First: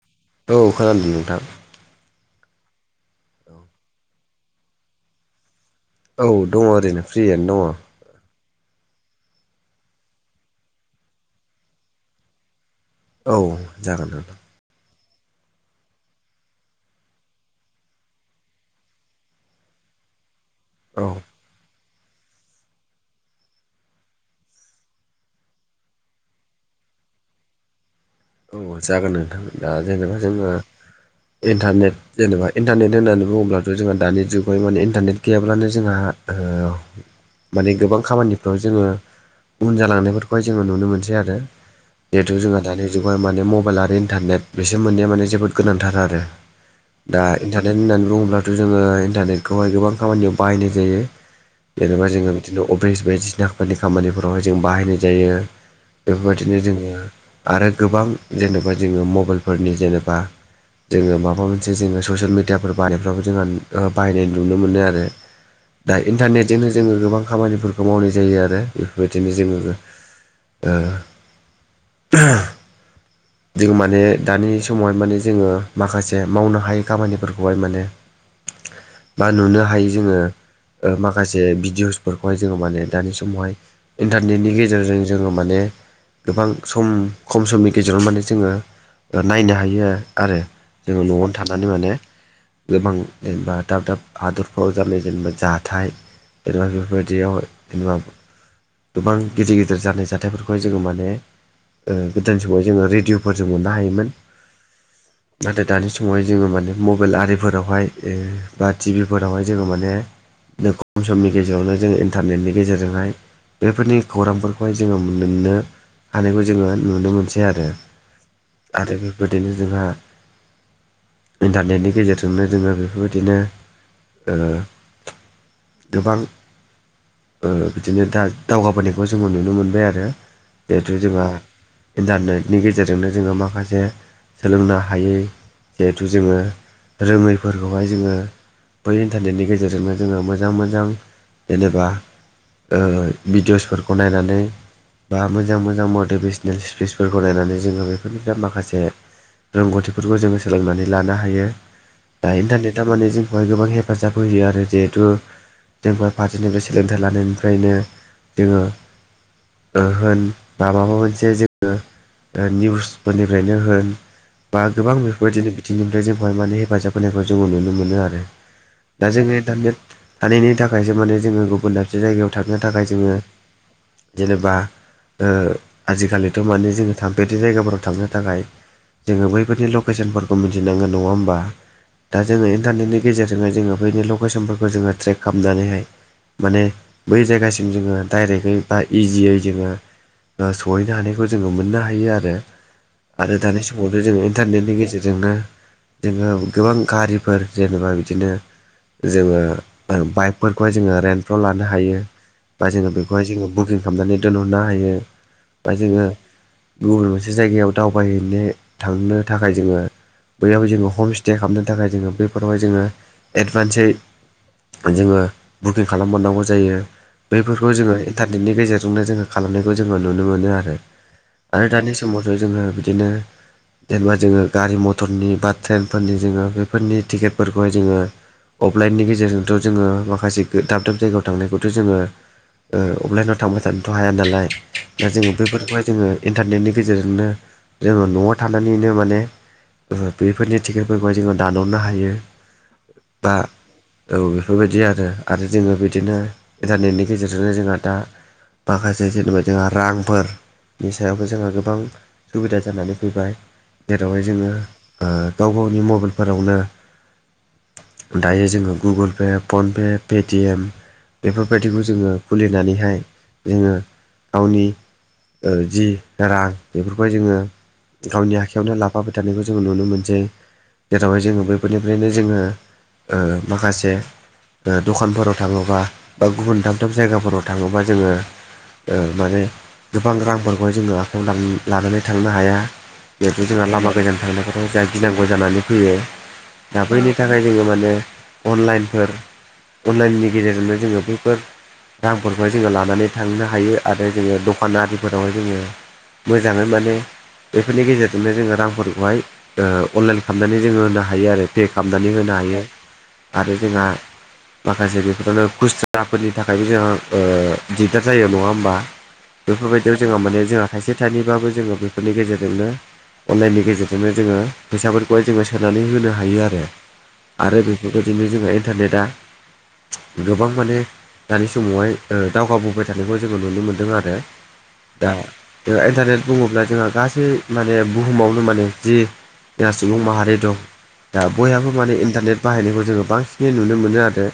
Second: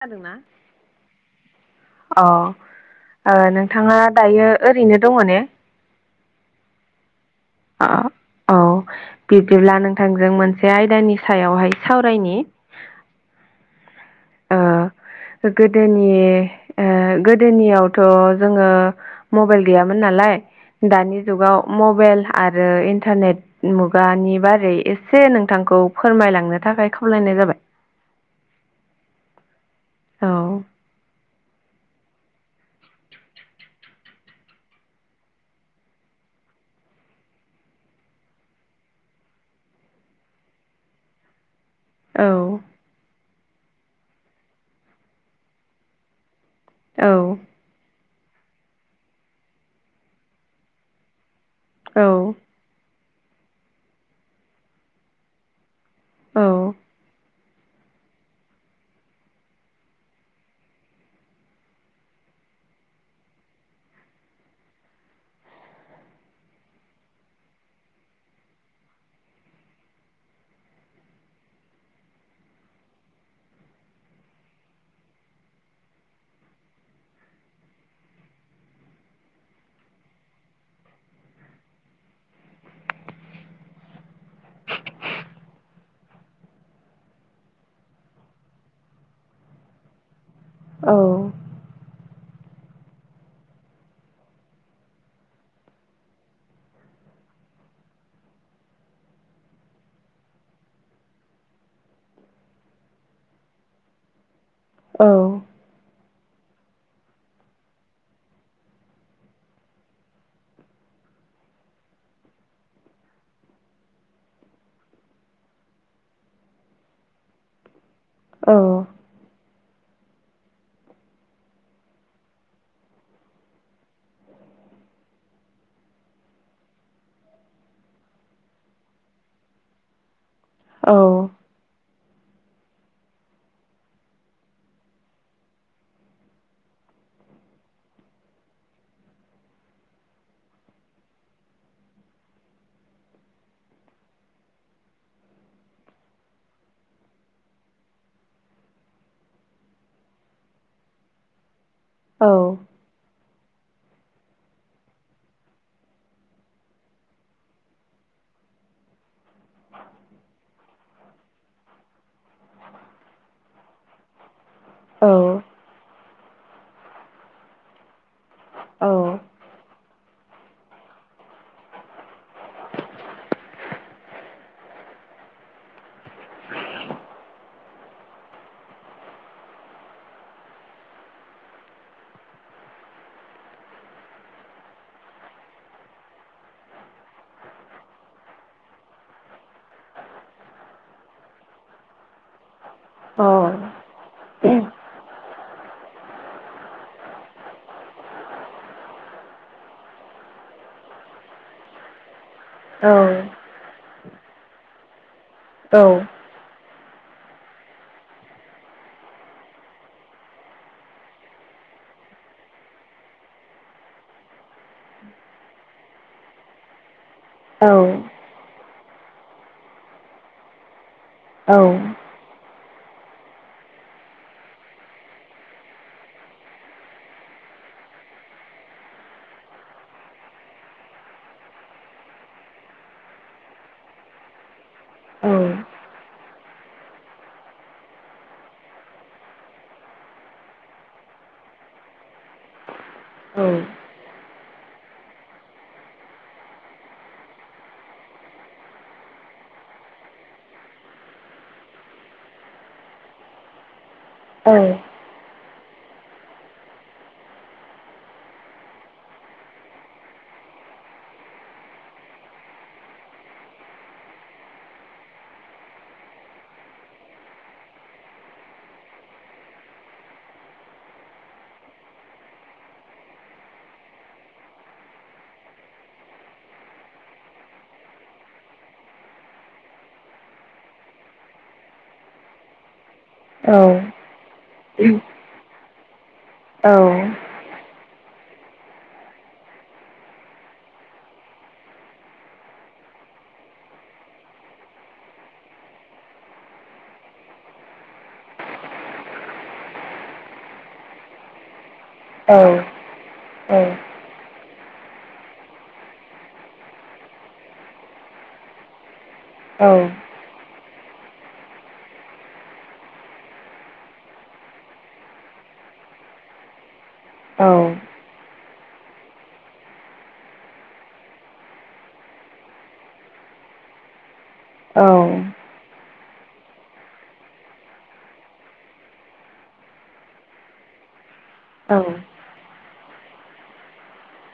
खोनादों ना? औ खोनादों नोंथां। अ ओ औ नोंथाङा दायो ओरैनो दङ ने? औ दङ ओरैनो फ्रियैनो दङ। आ औ। बिब्दिब्ला नोंथांजों मोनसे आयदानि सायावहाय सावरायनि। औ जागोन नोंथां। ओ गोदोनि ओ गोदोनियावथ' जोङो मबेल गैयामोन नालाय औ दानि जुगाव मबेल आरो इन्टारनेट मुगानि बारै एसे नोंथांखौ फोरमायलांनो थाखाय खावलायनाय जाबाय। औ जागोन नोंथां दा जेनेबा औ जोङो इन्टारनेट जेनेबा इन्टारनेट होननानै बुङोब्लाथ' जोंहा दानि जुगाव माने इन्टारनेट गैयाब्लानो जोंहा ओ माने गोबां खामानिफ्राव जोङो उन जालांनायफोरखौहाय जोङो नुनो मोनसै आरो। औ जिहेथु जोंहा दानि जुगावहाय माने मबेल आरो इन्टारनेट बेसोर मोनैया माने जोबोद गोनांथार आरो। औ दा इन्टारनेट होननानै बुङोब्लाथ' जोङो इन्टारनेटखौहाय गोबां खामानियाव बाहायनाय जायो। औ जेनेबा जोङो बिदिनो अफिस बायदिसिनाफोरनि खामानिफोरावहाय जों बाहायनाय जायो। औ बेफोरबायदिनो जोङो आरो गोबां जेनेबा जोङो मबेलफोरनि जेनेबा जोङो माबा मोनसे जोङो ससियेल मिडियाफोर बानायफ्रावबो जोङो बाहायनाय नुनो मोनो आरो। दा इन्टारनेटजोंनो जोङो गोबां खामानिफोरखौ मावनाय जायो आरो बेफोरबायदिनो जोङो ओ जों माने दानि समावहाय माने जोङो माखासे मावनो हायै खामानिफोरखौहाय माने [inaudible] बा नुनो हायो जोङो ओ माखासे भिडिअ'सफोरखौहाय जोङो माने दानि समावहाय इन्टारनेटनि गेजेरजों जोङो माने गोबां सम खम समनि गेजेरावनो माने जोङो ओ नायनो हायो आ आरो जोङो न'आवनो थानानै माने गोबां जेनेबा दाब - दाब हादरफ्राव जानाय जेनेबा जाथाय एबा बेफोरबायदियाव [unintelligible] गोबां गिदिर - गिदिर जानाय जाथायफोरखौहा जोङो माने ओ [unintelligible] [unintelligible] समाव जोङो रेडिअ'फोर जों मोननो हायोमोन। औ। नाथाय दानि समावहाय जोङो माने मबेल आरिफोरावहाय ओ बा टि भि फोरावहाय जोङो माने [unintelligible] समनि गेजेरावनो जों इन्टारनेटनि गेजेरजोंहाय बेफोरनि खौरांफोरखौहाय जोङो मोननो हानायखौ जोङो नुनो मोनस बिदि आरो बेबायदिनो जोंहा इन्टारनेटनि गेजेरजोंनो जोङो बेफोरबायदिनो ओ गोबां ओ बिदिनो दा दावगाबोनायखौ जोङो नुनो मोनबाय आरो जिहेथु औ जोंहा इन्टारनेटनि गेजेरजोंनो जोङो माखासे सोलोंनो हायै जेहुथु जोङो रोङैफोरखौहाय जोङो बै इन्टारनेटनि गेजेरजोंनो जोङो मोजां-मोजां जेनेबा ओ भिडिअसफोरखौ नायनानै बा मोजां-मोजां मटिभेसनेलस फ्रिसफोरखौ नायनानै जोङो बेफोरनिफ्राय माखासे रोंगौथिफोरखौ जोङो सोलोंनानै लानो हायो। औ [unintelligible] थारमाने जोंखौहाय गोबां हेफाजाब होयो आरो जेहुतु जोंफोर फारसेनिफ्राय सोलोंथाइ लानायनिफ्रायनो जोङो ओ होन माबाबा मोनसे जे ओ दा निउसफोरनिफ्रायनो होन बा गोबां औ बेफोरबायदिनो अ दिनिफ्राय जोंखौहाय माने हेफाजाब होनायखौ जोङो नुनो मोनो आरो औ दा जोङो इन्टारनेट थानायनि थाखायसो माने जोङो गुबुन दाबसे जायगायाव थांनो थाखाय जोङो जेनेबा ओ आजिखालि थारमाने जोङो थांफेरि जायगाफोराव थांनो थाखाय जोङो बैफोरनि लकेसनफोरखौ मिथिनांगोन नङा होमबा। दा जोङो इन्टारनेटनि गेजेरजोंहाय जोङो बैनि लकेसनफोरखौ जोङो ट्रेक खालामनानैहाय माने बै जायगासिम जोङो डाइरेकयै बा इजियै जोङो ओ सहैनो हानायखौ जोङो मोननो हायो आरो। औ आरो दानि समाव जोङो इन्टारनेटनि गेजेरजोंनो जोङो गोबां गारिफोर जेनेबा बिदिनो जोङो बाइकफोरखौहाय जोङो रेन्टफ्राव लानो हायो। बा औ जोङो बेखौहाय जोङो बुकिं खालामनानै दोनहरनो हायो बा जोङो गुबुन मोनसे जायगायाव दावबायहैनो थांनो थाखाय जोङो बैयावहाय जोङो हमस्ते खालामनो थाखाय जोङो बैफोरावहाय जोङो एडभान्ससै जोङो बुकिं खालाम हरनांगौ जायो। बैफोरखौ जोङो इन्टारनेटनि गेजेरजोंनो जोङो खालामनायखौ जोङो नुनो मोनो आरो। आरो दानि समावथ' जोङो बिदिनो जेनेबा जोङो गारि मटरनि बा ट्रेनफोरनि जोङो बेफोरनि टिकेटफोरखौहाय जोङो अफलाइननि गेजेरजोंथ' जोङो माखासे दाब - दाब जायगायाव थांनायखौथ' जोङो ओ अफलाइनाव थांबाय थानोथ' हाया नालाय दा जोङो बेफोरखौहाय जोङो इन्टारनेटनि गेजेरजोंनो जोङो नआव थानानैनो माने बेफोरनि टिकेटफोरखौहाय जोङो दानहरनो हायो बा औ बेफोरबायदि आरो आरो जोङो बिदिनो इन्टारनेटनि गेजेरजोंनो जोंहा दा माखासे जेनेबा जोंहा रांफोर नि सायावबो जोंहा गोबां सुबिदा जानानै फैबाय जेरावहाय जोङो ओ गाव गावनि मबाइलफोरावनो दायो जोङो गुगोल पे, फनपे, पेटिएम बेफोरबायदिखौ जोङो खुलिनानैहाय जोङो गावनि ओ जि रां बेफोरखौहाय जोङो गावनि आखायावनो लाफाबाय थानायखौ जोंङो नुनो मोनसै। जेरावहाय जोङो बैफोरनिफ्रायनो जोङो ओ माखासे दखानफोराव थाङोबा बा गुबुन दाब दाब जायगाफोराव थाङोबा जोङो ओ माने गोबां रांफोरखौहाय जोङो आखायाव लानानै थांनो हाया। बेखौ जोंहा लामा गोजान थांनायखौथ' जा गिनांगौ जानानै फैयो दा बैनि थाखाय ओमफ्राय जोङो माने अनलाइनफोर अनलाइननि गेजेरजोंनो जोङो बैफोर रांफोरखौहाय जोङो लानानै थांनो हायो आरो जोङो दखानदारिफोरावहाय जोङो मोजाङै माने बेफोरनि गेजेरजोंनो जोङो रांफोरखौहाय ओ अनलाइन खालामनानै जोङो होनो हायो आरो। पे खालामनानै होनो हायो आरो जोंहा माखासे बेफोरावनो खुसराफोरनि थाखायबो जोंहा दिगदार जायो नङा होमबा बेफोरबायदियाव जोंहा माने जोंहा थाइसे थाइनैबाबो जोङो बेफोरनि गेजेरजोंनो अनलाइननि गेजेरजोंनो जोङो फैसाफोरखौहाय जोङो सोनानै होनो हायो आरो आरो बेबायदिनो जोंहा इन्टारनेटआ गोबां माने दानि समावहाय दावगाबोबाय थानायखौ जोङो नुनो मोनदों आरो। औ दा जों इन्टारनेट बुङोब्ला जोंहा गासै माने बुहुमावनो माने जि जा सुबुं माहारि दं दा बयहाबो माने इन्टारनेट बाहायनायखौ जोङो बांसिनै नुनो मोनो आरो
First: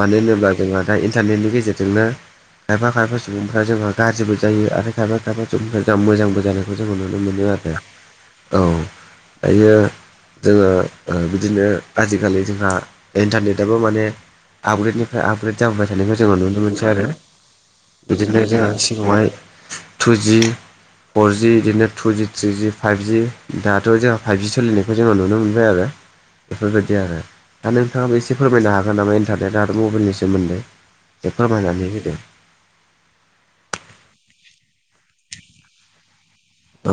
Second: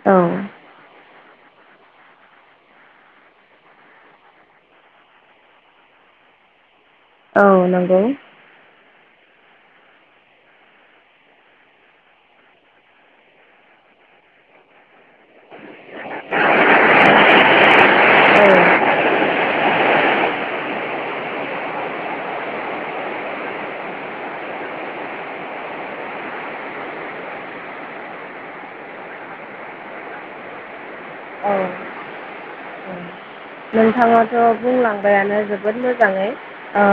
मानो होनोब्ला जोंहा दा इन्टारनेटनि गेजेरजोंनो खायफा खायफा सुबुंफ्रा जोंहा गाज्रिबो जायो आरो खायफा खायफा जों मोजांबो जानायखौ जोङो नुनो मोनो औ आरो। नंगौ औ दायो जोङो बिदिनो आजिखालि जोंहा इन्टारनेटबो माने आपग्रेडनिफ्राय आपग्रेड जाहोबाय थानायखौ जोङो नुनो मोनसै आरो बिदिनो जोङो सिगाङावहाय टुजि फरजि बिदिनो टुजि थ्रिजि फाइभजि दाथ जोंहा फाइभजि सोलिनायखौ जोङो नुनो मोनबाय आरो। बेफोरबायदि आरो दा नोंथाङाबो एसे फोरमायनो हागोन नामा इन्टारनेटआ मबाइलनि सोमोन्दै? एसे औ फोरमायनानै होदो? [inaudible] नोंथाङाथ' बुंलांबायानो जोबोद मोजाङै ओ औ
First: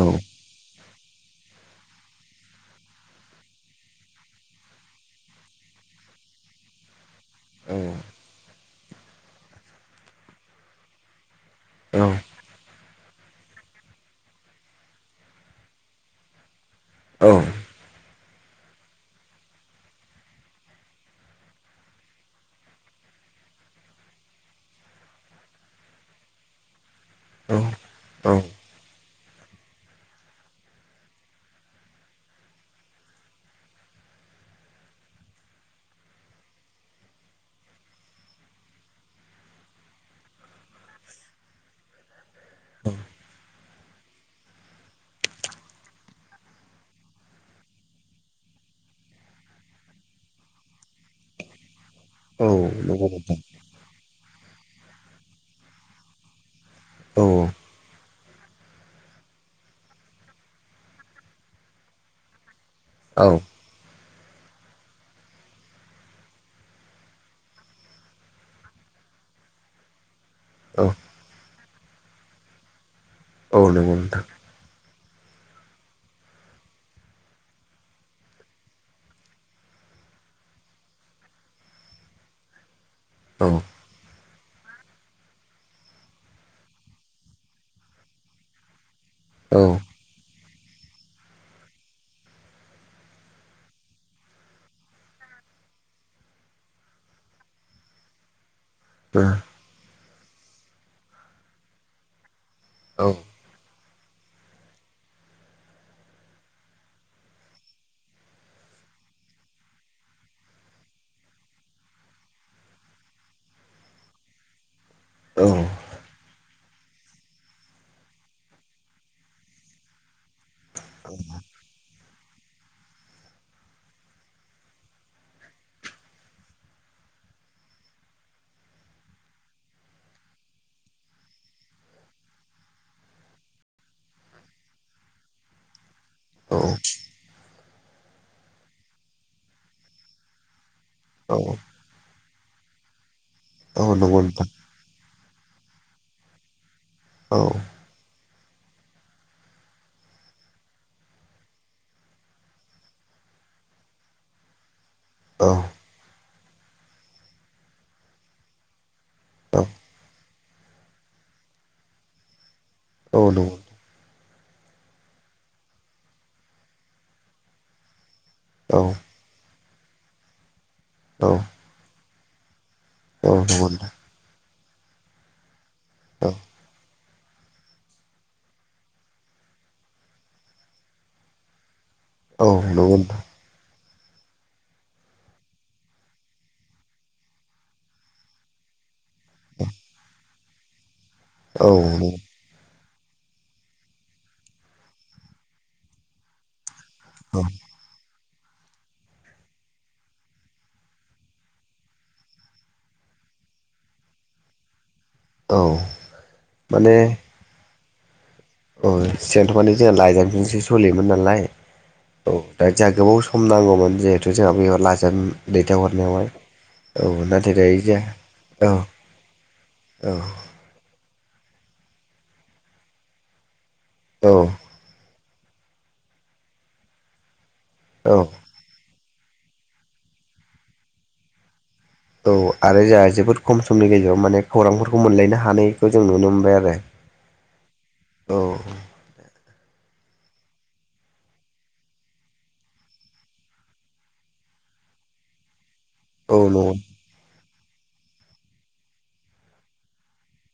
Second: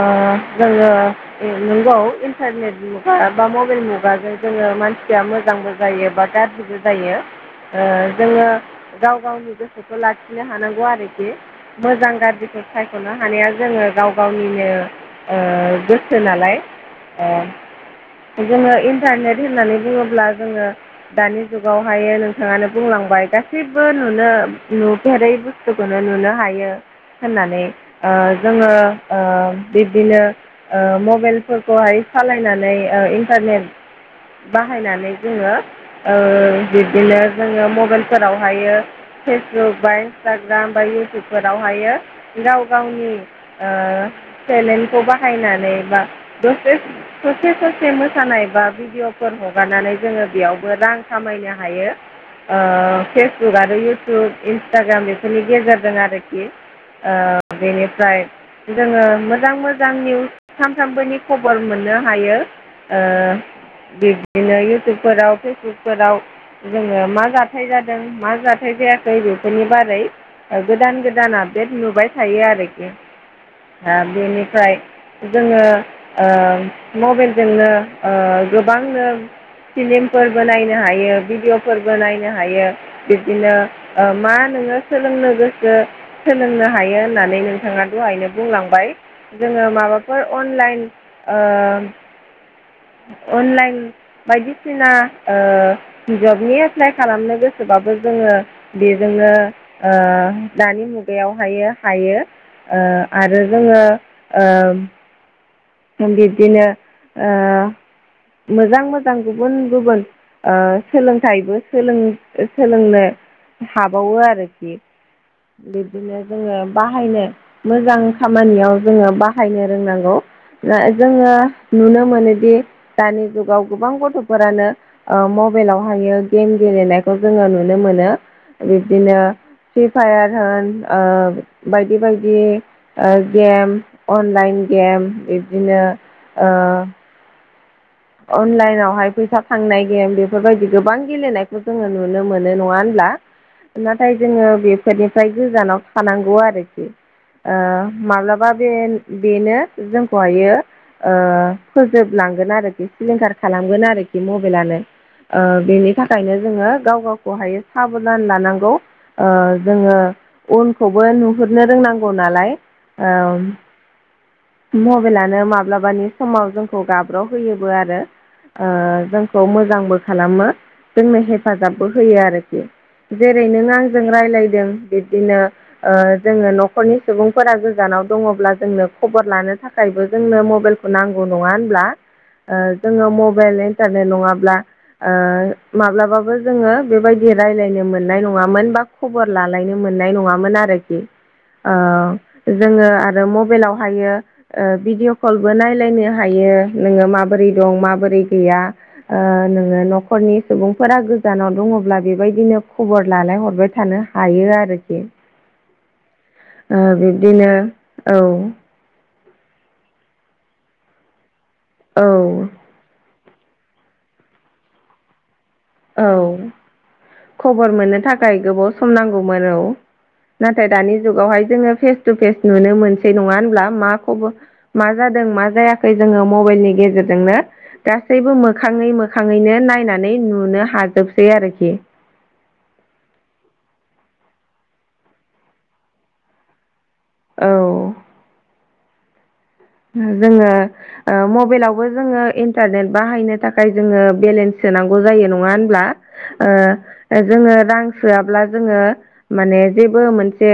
जोङो ओ नोंगौ इन्टारनेट मुगा बा मबेल मुगाजों जोङो मानसिया मोजांबो जायो बा गाज्रिबो जायो औ ओ जोङो गाव गावनि गोसोखौ लाखिनो हानांगौ आरोखि। मोजां औ गाज्रिखौ साय साख'नो हानाया जोङो गाव गावनिनो ओ गोसो नालाय। औ ओ जोङो इन्टारनेट होननानै बुङोब्ला जोङो दानि जुगावहायो नोंथाङानो बुंलांबाय गासैबो नुनो नुफेरै बुस्थु खौनो नुनो हायो होननानै औ ओ औ जोङो ओ बिब्दिनो ओ मबेलफोरखौहाय सालायनानै ओ इन्टारनेट बाहायनानै जोङो ओ बिब्दिनो जोङो मबेलफोरावहायो फेसबुक बा इन्सटा ग्राम बा इउटुबफोरावहाय गाव गावनि ओ टेलेन्टखौ बाहायनानै बा दसे ससे ससे मोसानाय बा भिडिय'फोर हगारनानै जोङो बेयावबो रां खामायनो हायो औ ओ नंगौ नोंथां फेसबुक आरो इउ टुब इन्सटाग्राम बेफोरनि गेजेरजों आरोखि ओ औ बेनिफ्राय जोङो मोजां मोजां निउस सानथामबोनि खबर मोननो हायो ओ औ बिब्दिनो इउटुबफोराव फेसबुकफोराव जोङो मा जाथाय जादों मा जाथाय जायाखै बेफोरनि बारै औ गोदान गोदान आपडेट नुबाय थायो आरोखि औ नंगौ ओ नोंथां बेनि फ्राय जोङो ओ मबेलजोंनो ओ गोबांनो फिलिमफोरबो नायनो हायो भिडिअफोरबो नायनो हायो औ बिब्दिनो ओ मा नोङो सोलोंनो गोसो सोलोंनो हायो होननानै नोंथाङा दहायनो बुंलांबाय औ जोङो माबाफोर अनलाइन ओ अनलाइन बायदिसिना ओ जबनि एप्लाइ खालामनो गोसोबाबो जोङो बेजोंङो ओ दानि मुगायावहायो हायो ओ औ आरो जोङो ओ बिब्दिनो ओ मोजां मोजां गुबुन गुबुन ओ सोलोंथाइबो सोलों-सोलोंनो हाबावो आरोखि बिब दिनो जोङो बाहायनो मोजां खामानियाव जोङो बाहायनो रोंनांगौ ओ जोङो नुनो मोनोदि दानि जुगाव गोबां गथ'फोरानो ओ मबेलावहायो गेम गेलेनायखौ जोङो नुनो मोनो बिब्दिनो फ्रि फायार होन ओ बायदि बायदि ओ गेम अनलाइन गेम बिब्दिनो ओ औ अनलाइनावहाय फैसा थांनाय गेम बेफोरबायदि गोबां औ गेलेनायफोर जोङो नुनो मोनो नङा होनब्ला औ नाथाय नंगौ जोङो नोंथां बे फोरनिफ्राय गोजानाव थानांगौ आरोखि औ ओ माब्लाबा बे-बेनो जोंखौहायो ओ फोजोबलांगोन आरो बे सिलिंखार खालामगोन आरोखि मबेलानो ओ औ बेनि था खायनो जोङो गाव गावखौहायो साबधान लानांगौ ओ औ जोङो उनखौबो नुहुरनो रोंनांगौ नालाय ओ औ नंगौ मबेलानो माब्लाबानि समाव जोंखौ गाब्र' होयोबो आरो ओ औ जों खौ मोजांबो खालामो जोंनो हेफाजाबबो होयो आरोखि औ नंगौ नोंथां औ जेरै नों नंगौ आं जोङो राय्लायदों, बिबदिनो ओ नोंथां जोंङो न'खरनि सुबुंफोरा गोजानाव दङब्ला जोंनो खबर लानो थाखायबो जोंनो मबाइलखौ नांगौ नङा होनब्ला ओ जोंङो मबाइल इन्टारनेट नङाब्ला ओ माब्लाबाबो जोंङो बेबायदि रायज्लायनो मोननाय नङामोन बा खबर लालायनो मोननाय नङामोन आरो औ नंगौ ओ जोंङो आरो मबाइलावहायो ओ भिडिअ' कलबो नायलायनो हायो नोंङो माबा औ बोरै दं मा बोरै गैया ओ नोंङो न'खरनि सुबुंफोरा गोजानाव दंङोब्ला बेबायदिनो खबर लालायहरबाय थानो हायो आरोखि औ ओ माने बिब्दिनो औ। औ सिगांथ' माने जोंहा लाइजामजोंसो सोलियोमोन नालाय औ दा जोंहा [unintelligible] खम नांगौमोन जिहेथु जोंहा बेयाव लाइजाम औ दैथायहरनायावहाय औ नाथाय खबर दायो मोननो जोंहा थाखाय गोबाव सम औ नांगौमोन औ [inaudible] नाथाय दानि जुगावहाय जोंङो फेस टु फेस नुनो मोनसै नङा होनब्ला मा खबर औ मा जादों मा जायाखै जोंङो मबाइलनि गेजेरजोंनो औ गासैबो मो मोखांङै मोखांङैनो नायनानै नुनो हाजोबसै आरोखि औ आरो जोंहा जोबोद खम समनि गेजेराव माने खौरांफोरखौ मोनलायनो हानायखौ जों नुनो मोनबाय आरो। औ। औ। जोंङो ओ मबाइलावबो जोंङो इन्टारनेट बाहायनो थाखाय जोंङो बेलेन्स सोनांगौ जायो नङा होनब्ला? औ ओ, नंगौ जोंङो रां सोआब्ला जोंङो माने जेबो मोनसे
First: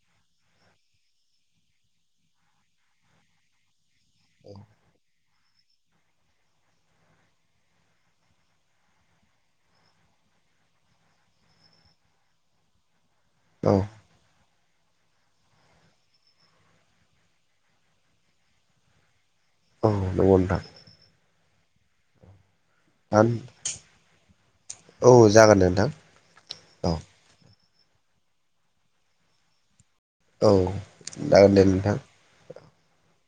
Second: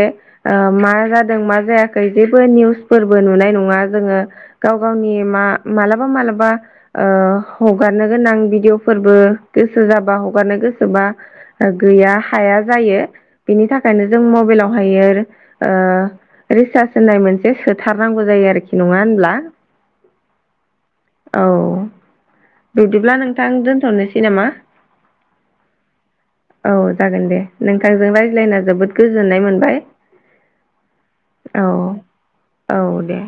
ओ, मा जादों मा जायाखै जेबो निउसफोरबो नुनाय नङा। जोंङो गाव-गावनि मा मालाबा- मालाबा ओ हगारनो गोनां भिदिवअफोरबो गोसो जाबा हगारनो गोसोबा गैया हाया जायो। बेनि औ थाखायनो जों मबाइलावहायो ओ रिसार्ज होननाय मोनसे सोथारनांगौ जायो आरोखि। नङा होनब्ला? औ नंगौ नोंथां। औ। बिदिब्ला नोंथां दोनथ' नोसै नामा? औ जागोन दे नोंथां औ जागोन दे। नोंथांजों रायज्लायना जोबोद गोजोननाय मोनबाय। औ जागोन दे औ नोंथां। औ दे‌।